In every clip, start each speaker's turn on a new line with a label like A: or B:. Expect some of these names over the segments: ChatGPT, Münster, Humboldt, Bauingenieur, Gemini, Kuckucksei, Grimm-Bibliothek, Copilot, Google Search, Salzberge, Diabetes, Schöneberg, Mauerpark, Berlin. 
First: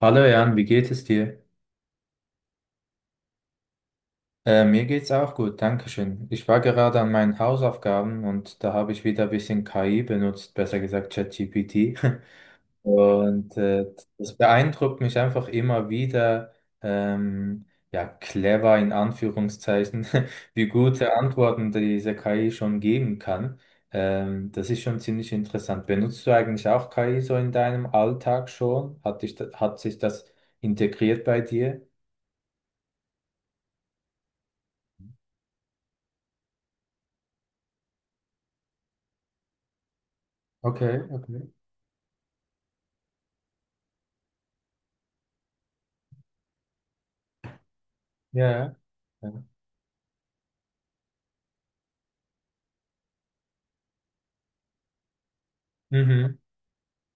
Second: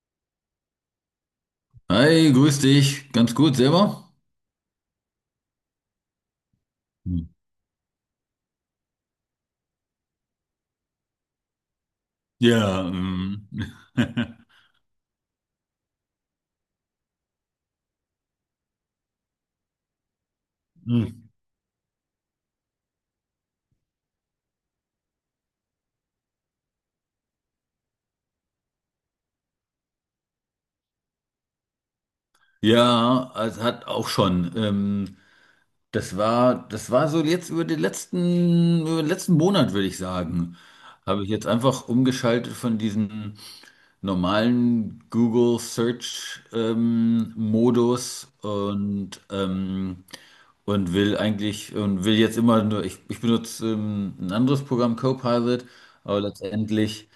A: Hallo Jan, wie geht es dir?
B: Hi, grüß dich. Ganz gut, selber?
A: Mir geht's auch gut, Dankeschön. Ich war gerade an
B: Hm.
A: meinen Hausaufgaben und da habe ich wieder ein bisschen KI benutzt, besser gesagt ChatGPT.
B: Ja,
A: Und äh, Das beeindruckt mich einfach immer wieder, ähm, ja, clever in Anführungszeichen, wie
B: Hm.
A: gute Antworten diese KI schon geben kann. Das ist schon ziemlich interessant. Benutzt du eigentlich auch KI so in deinem Alltag schon? Hat dich, hat sich das integriert bei dir?
B: Ja, es hat auch schon. Das war so jetzt über den letzten Monat, würde ich sagen.
A: Okay,
B: Habe ich
A: okay.
B: jetzt einfach umgeschaltet von diesem normalen Google Search Modus
A: Ja, ja.
B: und will eigentlich und will jetzt immer nur, ich benutze ein anderes Programm, Copilot, aber
A: Mhm.
B: letztendlich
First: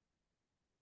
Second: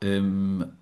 B: Ähm,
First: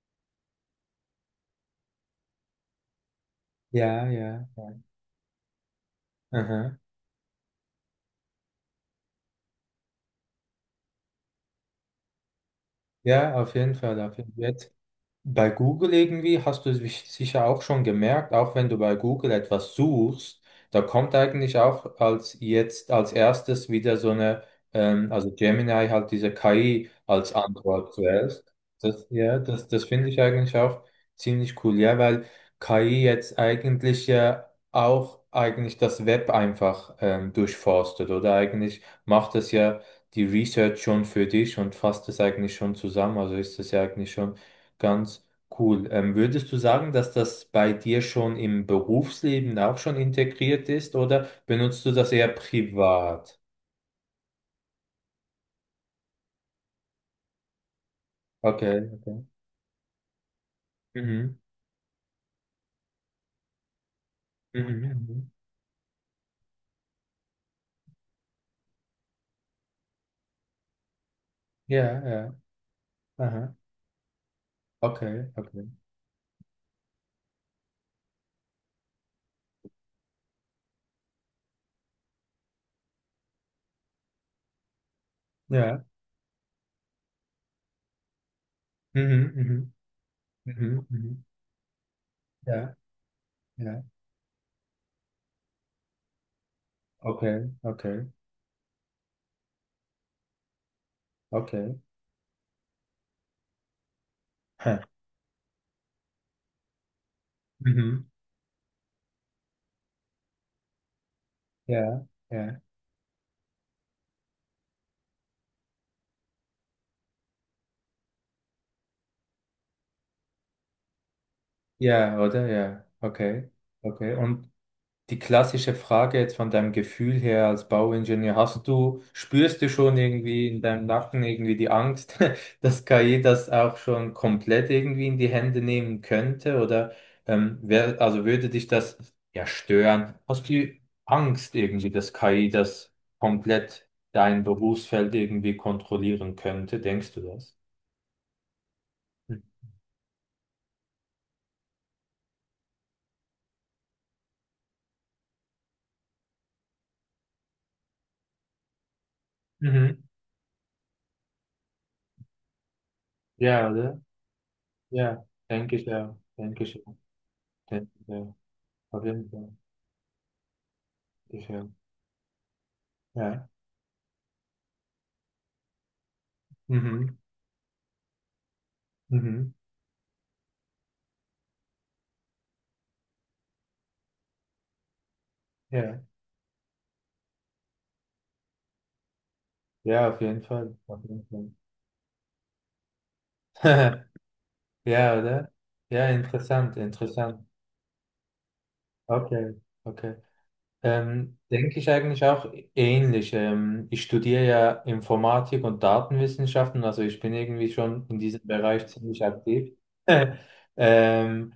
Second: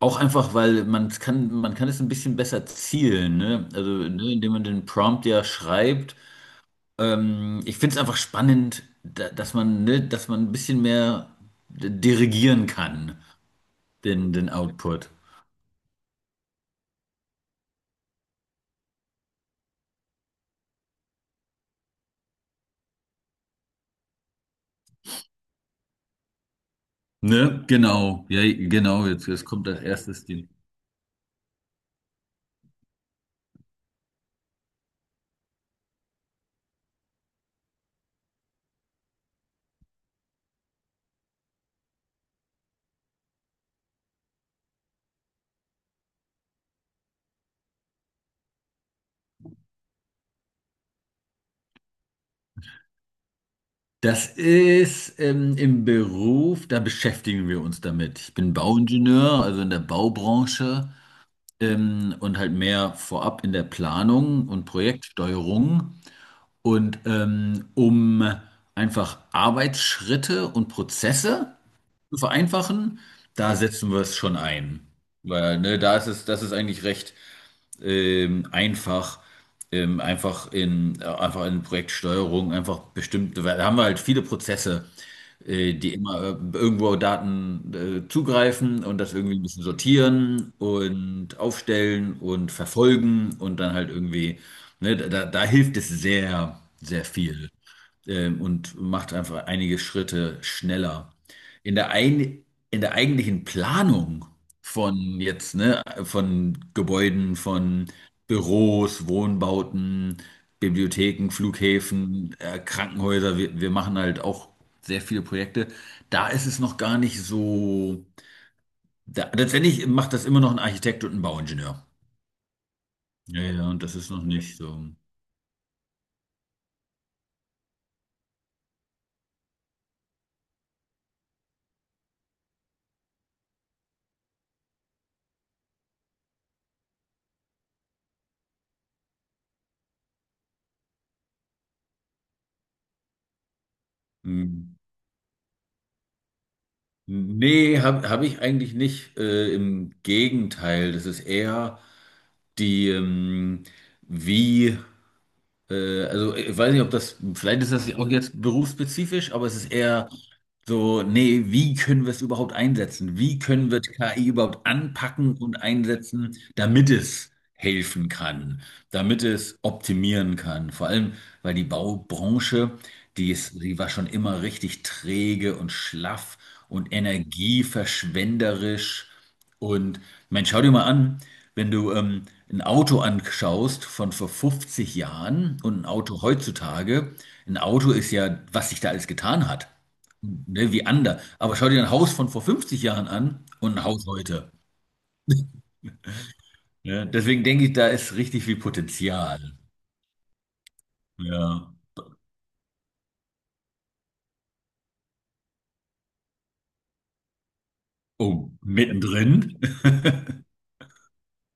B: auch einfach, weil man kann es ein bisschen besser zielen, ne? Also,
A: Ja,
B: ne,
A: ja.
B: indem man den Prompt ja schreibt.
A: Aha.
B: Ich finde es einfach spannend, da, dass man, ne, dass man ein bisschen mehr dirigieren kann,
A: Ja, auf jeden Fall. Auf jeden
B: den
A: Fall.
B: Output.
A: Bei Google irgendwie hast du es sicher auch schon gemerkt, auch wenn du bei Google etwas suchst, da kommt eigentlich auch als jetzt als erstes wieder so eine, also Gemini halt diese KI als
B: Ne?
A: Antwort
B: Genau, ja,
A: zuerst. Das,
B: genau, jetzt,
A: ja,
B: jetzt
A: das,
B: kommt das
A: das finde
B: erste
A: ich
B: Ding.
A: eigentlich auch ziemlich cool, ja, weil KI jetzt eigentlich ja auch eigentlich das Web einfach durchforstet, oder eigentlich macht es ja die Research schon für dich und fasst es eigentlich schon zusammen, also ist es ja eigentlich schon ganz cool. Würdest du sagen, dass das bei dir schon im Berufsleben auch schon integriert ist oder benutzt du das eher privat?
B: Das ist im Beruf, da beschäftigen wir uns damit. Ich bin
A: Okay, okay.
B: Bauingenieur, also in der Baubranche.
A: Mhm.
B: Und halt mehr vorab in der Planung und
A: Mhm. Mhm. Mhm.
B: Projektsteuerung und um einfach Arbeitsschritte und Prozesse
A: Ja,
B: zu
A: ja.
B: vereinfachen,
A: Aha.
B: da setzen wir es schon ein.
A: Okay,
B: Weil,
A: okay.
B: ne, da ist es, das ist eigentlich recht einfach, einfach in Projektsteuerung, einfach bestimmte, weil da haben wir halt viele Prozesse,
A: Ja.
B: die immer irgendwo Daten zugreifen und das
A: Mhm,
B: irgendwie ein bisschen
A: mhm. Mhm.
B: sortieren
A: Mhm. Mhm.
B: und aufstellen und
A: Ja,
B: verfolgen und dann
A: ja.
B: halt irgendwie, ne, da hilft es sehr, sehr viel
A: Okay, okay,
B: und macht einfach einige Schritte schneller.
A: okay.
B: In der, ein, in der eigentlichen Planung
A: Hä.
B: von jetzt, ne, von Gebäuden, von
A: Mhm.
B: Büros, Wohnbauten, Bibliotheken,
A: Ja,
B: Flughäfen,
A: ja.
B: Krankenhäuser, wir machen halt auch sehr viele Projekte. Da ist es noch gar nicht so. Da, letztendlich macht das immer noch ein Architekt und ein Bauingenieur.
A: Ja, oder? Ja.
B: Ja,
A: Okay.
B: ja, und das ist
A: Okay.
B: noch
A: Und
B: nicht so.
A: die klassische Frage jetzt von deinem Gefühl her als Bauingenieur, hast du, spürst du schon irgendwie in deinem Nacken irgendwie die Angst, dass KI das auch schon komplett irgendwie in die Hände nehmen könnte? Oder also würde dich das ja stören? Hast du Angst irgendwie, dass KI das komplett dein
B: Mm.
A: Berufsfeld irgendwie kontrollieren könnte? Denkst du das?
B: Nee, hab ich eigentlich nicht. Im Gegenteil, das ist eher die, wie, also ich weiß nicht, ob das, vielleicht ist das auch jetzt berufsspezifisch, aber es ist
A: Mhm.
B: eher so, nee, wie können wir es überhaupt einsetzen? Wie
A: Ja,
B: können wir
A: oder?
B: KI überhaupt
A: Ja,
B: anpacken und
A: denke ich ja.
B: einsetzen,
A: Denke ich ja.
B: damit es
A: Denke ich
B: helfen
A: ja.
B: kann,
A: Auf
B: damit
A: jeden Fall.
B: es optimieren kann? Vor allem,
A: Ich,
B: weil die
A: ja.
B: Baubranche, die
A: Ja.
B: ist, die war schon immer richtig träge und schlaff und
A: Mhm.
B: energieverschwenderisch.
A: Mhm.
B: Und man, schau dir mal an, wenn du ein Auto anschaust von vor 50 Jahren und ein
A: Ja.
B: Auto heutzutage, ein Auto ist ja, was sich da alles getan hat.
A: Ja, auf jeden
B: Ne,
A: Fall.
B: wie
A: Auf
B: ander.
A: jeden Fall.
B: Aber schau dir ein Haus von vor 50 Jahren an und ein Haus heute.
A: Ja, oder? Ja, interessant,
B: Ne? Deswegen
A: interessant.
B: denke ich, da ist richtig viel
A: Okay,
B: Potenzial.
A: okay.
B: Ja.
A: Denke ich eigentlich auch ähnlich. Ich studiere ja Informatik und Datenwissenschaften, also ich bin irgendwie schon in diesem
B: Oh,
A: Bereich ziemlich
B: mittendrin.
A: aktiv. Ähm,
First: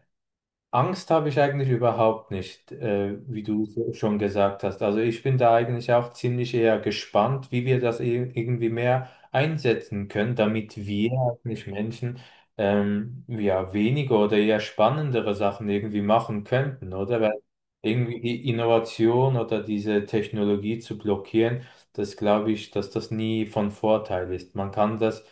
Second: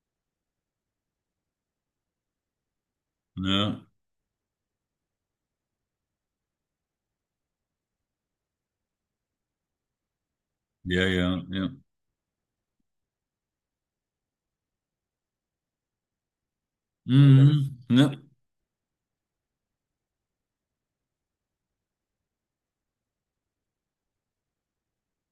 A: Angst habe ich eigentlich überhaupt nicht, wie du
B: Ne?
A: schon gesagt hast. Also ich bin da eigentlich auch ziemlich eher gespannt, wie wir das irgendwie mehr einsetzen können, damit
B: Ja,
A: wir halt
B: ja,
A: nicht
B: ja.
A: Menschen, ja, weniger oder eher spannendere Sachen irgendwie machen könnten, oder? Weil
B: Mhm, ne?
A: irgendwie die Innovation oder diese Technologie zu blockieren, das glaube ich, dass das nie von Vorteil ist. Man kann das,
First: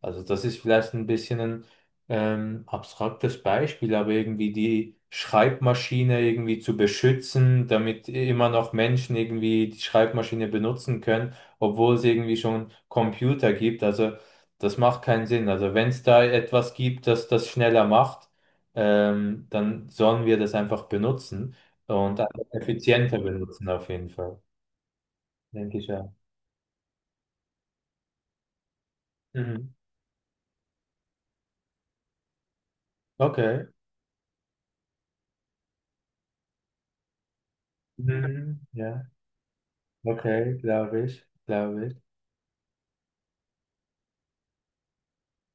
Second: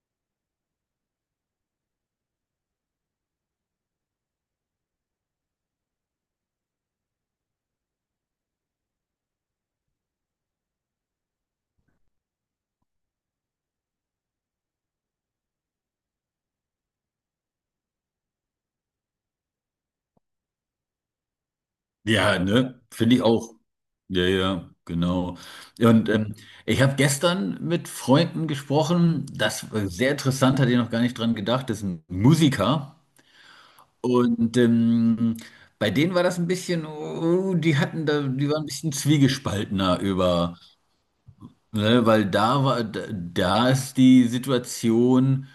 A: also das ist vielleicht ein bisschen ein abstraktes Beispiel, aber irgendwie die Schreibmaschine irgendwie zu beschützen, damit immer noch Menschen irgendwie die Schreibmaschine benutzen können, obwohl es irgendwie schon Computer gibt. Also das macht keinen Sinn. Also wenn es da etwas gibt, das das schneller macht, dann sollen wir das einfach benutzen und
B: Ja,
A: einfach
B: ne? Finde
A: effizienter
B: ich auch.
A: benutzen auf jeden
B: Ja,
A: Fall,
B: ja, genau.
A: denke ich
B: Und
A: ja.
B: ich habe gestern mit Freunden gesprochen,
A: Mhm.
B: das war sehr interessant, hatte ich noch gar nicht dran gedacht, das ist ein Musiker.
A: Okay.
B: Und bei denen war das ein bisschen, oh, die hatten da, die
A: Mhm.
B: waren ein bisschen
A: Ja,
B: zwiegespaltener über,
A: okay, glaube ich, glaube ich.
B: ne, weil da war, da ist die Situation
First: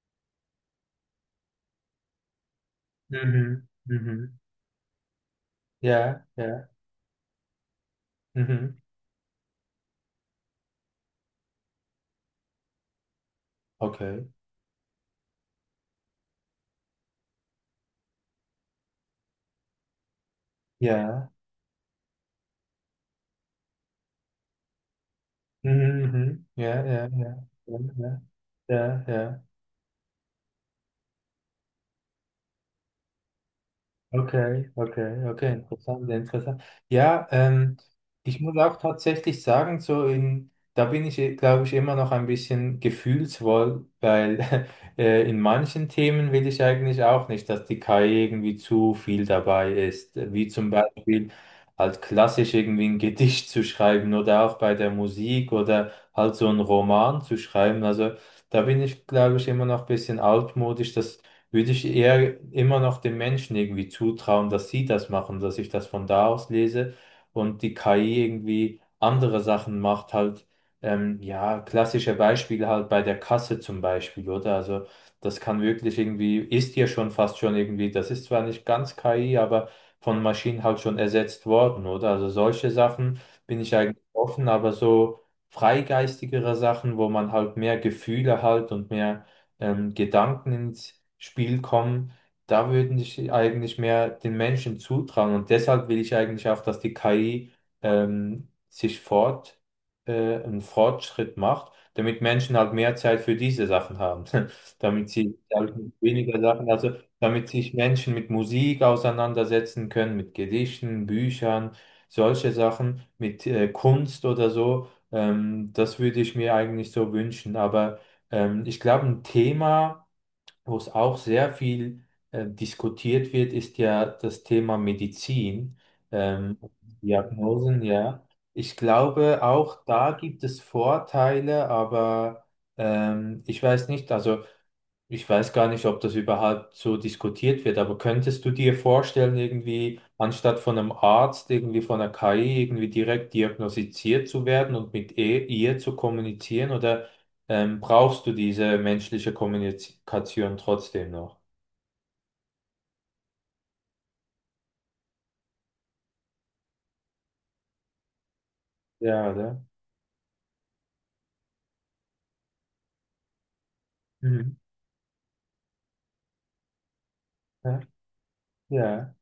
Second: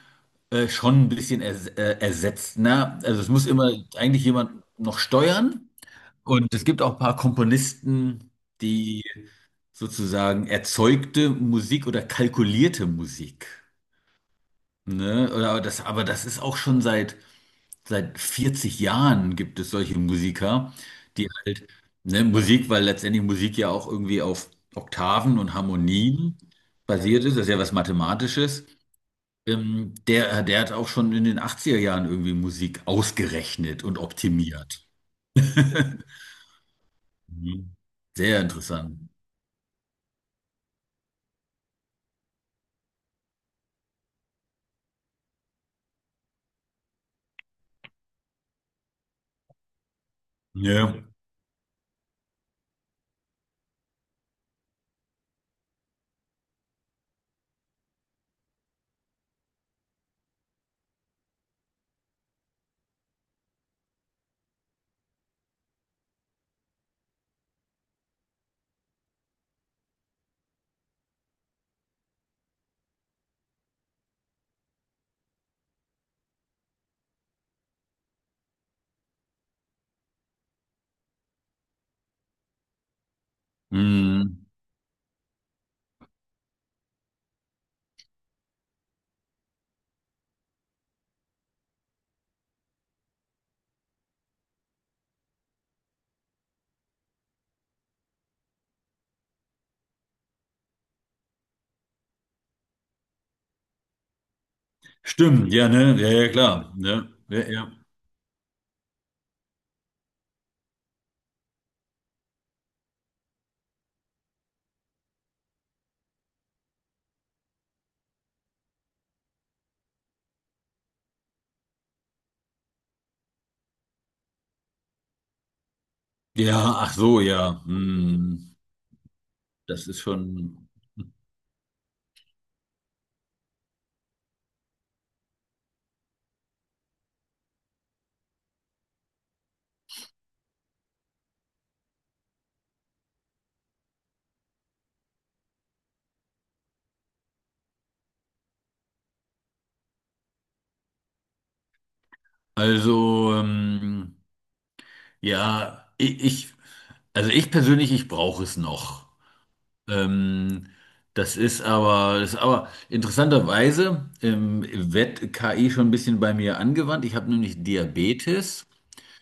B: schon ein bisschen ersetzt. Ne? Also es muss
A: Mhm.
B: immer eigentlich
A: Mhm.
B: jemand noch steuern.
A: Ja,
B: Und es
A: ja,
B: gibt auch ein paar Komponisten,
A: mhm,
B: die sozusagen erzeugte Musik oder kalkulierte Musik.
A: okay.
B: Ne? Oder aber das ist auch schon seit 40 Jahren gibt es solche Musiker, die
A: Ja,
B: halt, ne, Musik, weil letztendlich Musik ja auch irgendwie auf Oktaven und
A: mhm,
B: Harmonien
A: mhm, ja, ja,
B: basiert ist, das
A: ja,
B: ist ja was
A: ja,
B: Mathematisches.
A: ja, ja, ja.
B: Der hat auch schon in den 80er Jahren irgendwie Musik ausgerechnet und
A: Okay,
B: optimiert.
A: okay, okay, interessant, sehr interessant. Ja,
B: Mhm.
A: ich
B: Sehr
A: muss auch
B: interessant.
A: tatsächlich sagen, so in, da bin ich, glaube ich, immer noch ein bisschen gefühlsvoll, weil in manchen Themen will ich eigentlich auch nicht, dass die KI irgendwie zu viel dabei ist, wie zum
B: Ja.
A: Beispiel halt klassisch irgendwie ein Gedicht zu schreiben oder auch bei der Musik oder halt so einen Roman zu schreiben. Also da bin ich, glaube ich, immer noch ein bisschen altmodisch, dass würde ich eher immer noch den Menschen irgendwie zutrauen, dass sie das machen, dass ich das von da aus lese und die KI irgendwie andere Sachen macht, halt, ja, klassische Beispiele halt bei der Kasse zum Beispiel, oder? Also das kann wirklich irgendwie, ist ja schon fast schon irgendwie, das ist zwar nicht ganz KI, aber von Maschinen halt schon ersetzt worden, oder? Also solche Sachen bin ich eigentlich
B: Mhm.
A: offen, aber so freigeistigere Sachen, wo man halt mehr Gefühle halt und mehr Gedanken ins Spiel kommen, da würde ich eigentlich mehr den Menschen zutrauen. Und deshalb will ich eigentlich auch, dass die KI ähm, sich fort, einen Fortschritt macht, damit Menschen halt mehr Zeit für diese Sachen haben. Damit sie
B: Stimmt, ja,
A: damit mit
B: ne? Ja, ja,
A: weniger Sachen,
B: klar.
A: also
B: Ne? Ja,
A: damit
B: ja.
A: sich Menschen mit Musik auseinandersetzen können, mit Gedichten, Büchern, solche Sachen, mit Kunst oder so. Das würde ich mir eigentlich so wünschen. Aber ich glaube, ein Thema, wo es auch sehr viel diskutiert wird, ist ja das Thema Medizin, ähm,
B: Ja, ach so, ja.
A: Diagnosen, ja.
B: Mhm.
A: Ich glaube, auch
B: Das ist
A: da gibt es
B: schon.
A: Vorteile, aber ich weiß nicht, also ich weiß gar nicht, ob das überhaupt so diskutiert wird, aber könntest du dir vorstellen, irgendwie anstatt von einem Arzt, irgendwie von einer KI, irgendwie direkt diagnostiziert zu werden und mit ihr zu kommunizieren oder brauchst du diese menschliche Kommunikation trotzdem noch.
B: Also, ja, ich, ich, also ich persönlich, ich brauche es noch.
A: Ja, oder?
B: Ähm, das ist aber interessanterweise
A: Mhm.
B: wird KI schon ein bisschen bei mir angewandt. Ich habe nämlich
A: Ja,
B: Diabetes
A: ja.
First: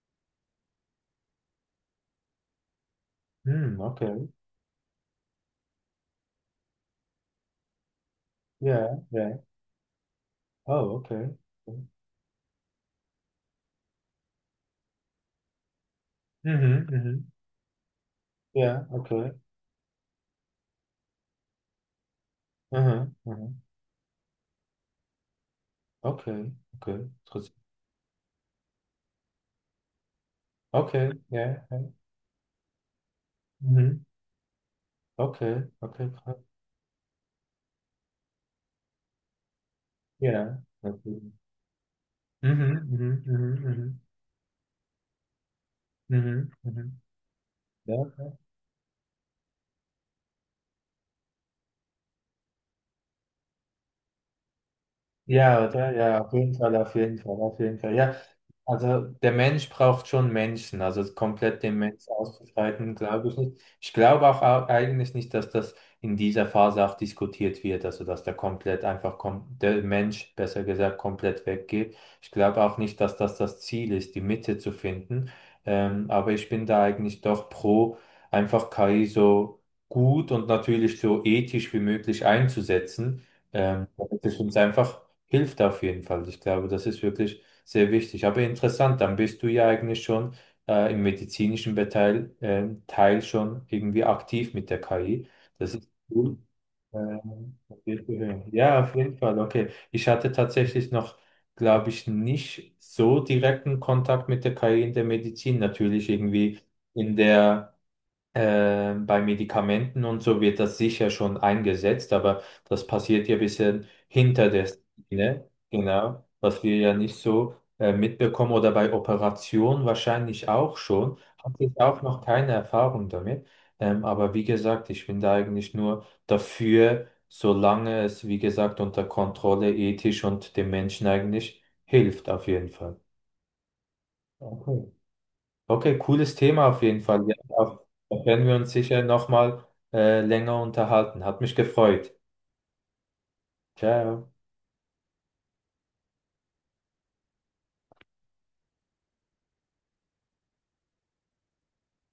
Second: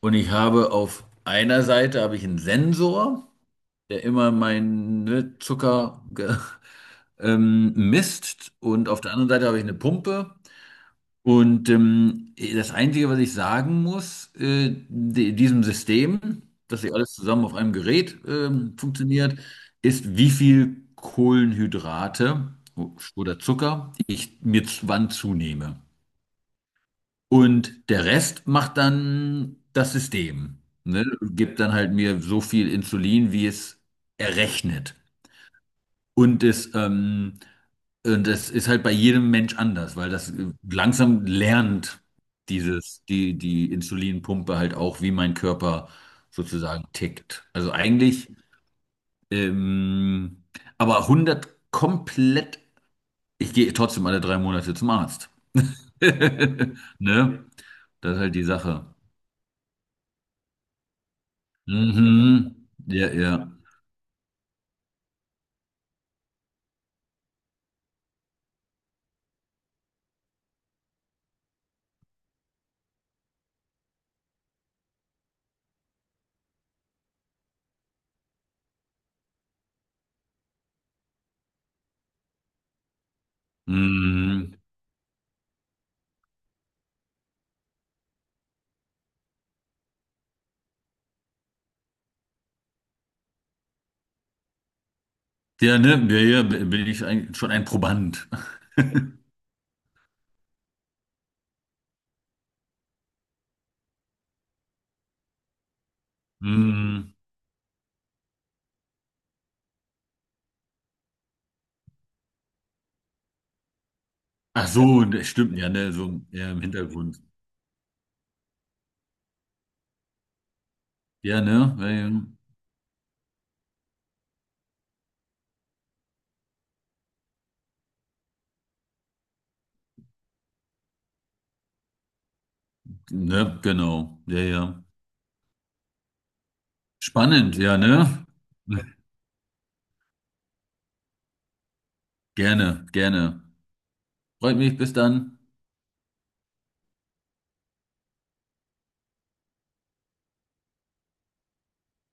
B: und ich habe auf einer Seite habe ich einen Sensor,
A: Hm,
B: der
A: okay.
B: immer meinen ne, misst und
A: Ja,
B: auf der anderen
A: ja.
B: Seite habe ich eine Pumpe.
A: Oh, okay.
B: Und das Einzige, was ich sagen muss, diesem System, dass
A: Mhm,
B: sie alles
A: mhm.
B: zusammen auf einem Gerät
A: Ja, okay.
B: funktioniert, ist, wie viel Kohlenhydrate
A: Mhm,
B: oder
A: mhm.
B: Zucker ich mir wann zunehme.
A: Okay, okay. Trotz-
B: Und der Rest macht dann das System, ne?
A: Okay,
B: Gibt
A: ja,
B: dann
A: ja.
B: halt mir so viel Insulin, wie es
A: Mhm.
B: errechnet.
A: Okay, okay, krass.
B: Und es, ähm, und das ist halt bei jedem Mensch anders, weil das
A: Ja,
B: langsam
A: natürlich.
B: lernt
A: Mhm, mhm, mhm,
B: die
A: mhm,
B: Insulinpumpe halt auch, wie mein Körper
A: mhm, mhm.
B: sozusagen
A: Mhm.
B: tickt. Also
A: Ja.
B: eigentlich, ähm, aber hundert komplett, ich gehe trotzdem alle 3 Monate zum Arzt.
A: Ja, oder? Ja, auf jeden Fall, auf jeden Fall,
B: Ne?
A: auf jeden Fall.
B: Das
A: Ja,
B: ist halt die Sache.
A: also der Mensch braucht schon Menschen, also komplett den Mensch
B: Mhm.
A: auszubreiten,
B: Ja,
A: glaube
B: ja.
A: ich nicht. Ich glaube auch eigentlich nicht, dass das in dieser Phase auch diskutiert wird, also dass der komplett einfach kom der Mensch, besser gesagt, komplett weggeht. Ich glaube auch nicht, dass das das Ziel ist, die Mitte zu finden. Aber ich bin da eigentlich doch pro, einfach KI so gut und natürlich so ethisch wie möglich einzusetzen. Damit es
B: Mhm.
A: uns einfach hilft auf jeden Fall. Ich glaube, das ist wirklich sehr wichtig. Aber interessant, dann bist du ja eigentlich schon im medizinischen Teil schon irgendwie aktiv mit der KI. Das
B: Ja,
A: ist
B: ne? Ja,
A: cool.
B: ja, schon ein
A: Das wird zu
B: Proband.
A: hören. Ja, auf jeden Fall. Okay. Ich hatte tatsächlich noch, glaube ich, nicht so direkten Kontakt mit der KI in der Medizin. Natürlich irgendwie
B: Mhm.
A: in der bei Medikamenten und so wird das sicher schon eingesetzt, aber das passiert ja ein bisschen hinter der
B: Ach so, das
A: Szene,
B: stimmt, ja, ne, so
A: genau,
B: ja, im
A: was wir ja nicht
B: Hintergrund.
A: so mitbekommen oder bei Operationen wahrscheinlich auch schon.
B: Ja, ne,
A: Habe ich
B: ja,
A: auch
B: ja.
A: noch keine Erfahrung damit. Aber wie gesagt, ich bin da eigentlich nur dafür, solange es, wie gesagt, unter Kontrolle ethisch und dem Menschen eigentlich hilft, auf jeden Fall.
B: Ne, genau, ja, ja.
A: Okay. Okay, cooles Thema auf jeden Fall. Ja,
B: Spannend, ja, ne?
A: da werden wir uns sicher nochmal länger unterhalten. Hat mich gefreut.
B: Gerne, gerne.
A: Ciao.
B: Freut mich, bis dann.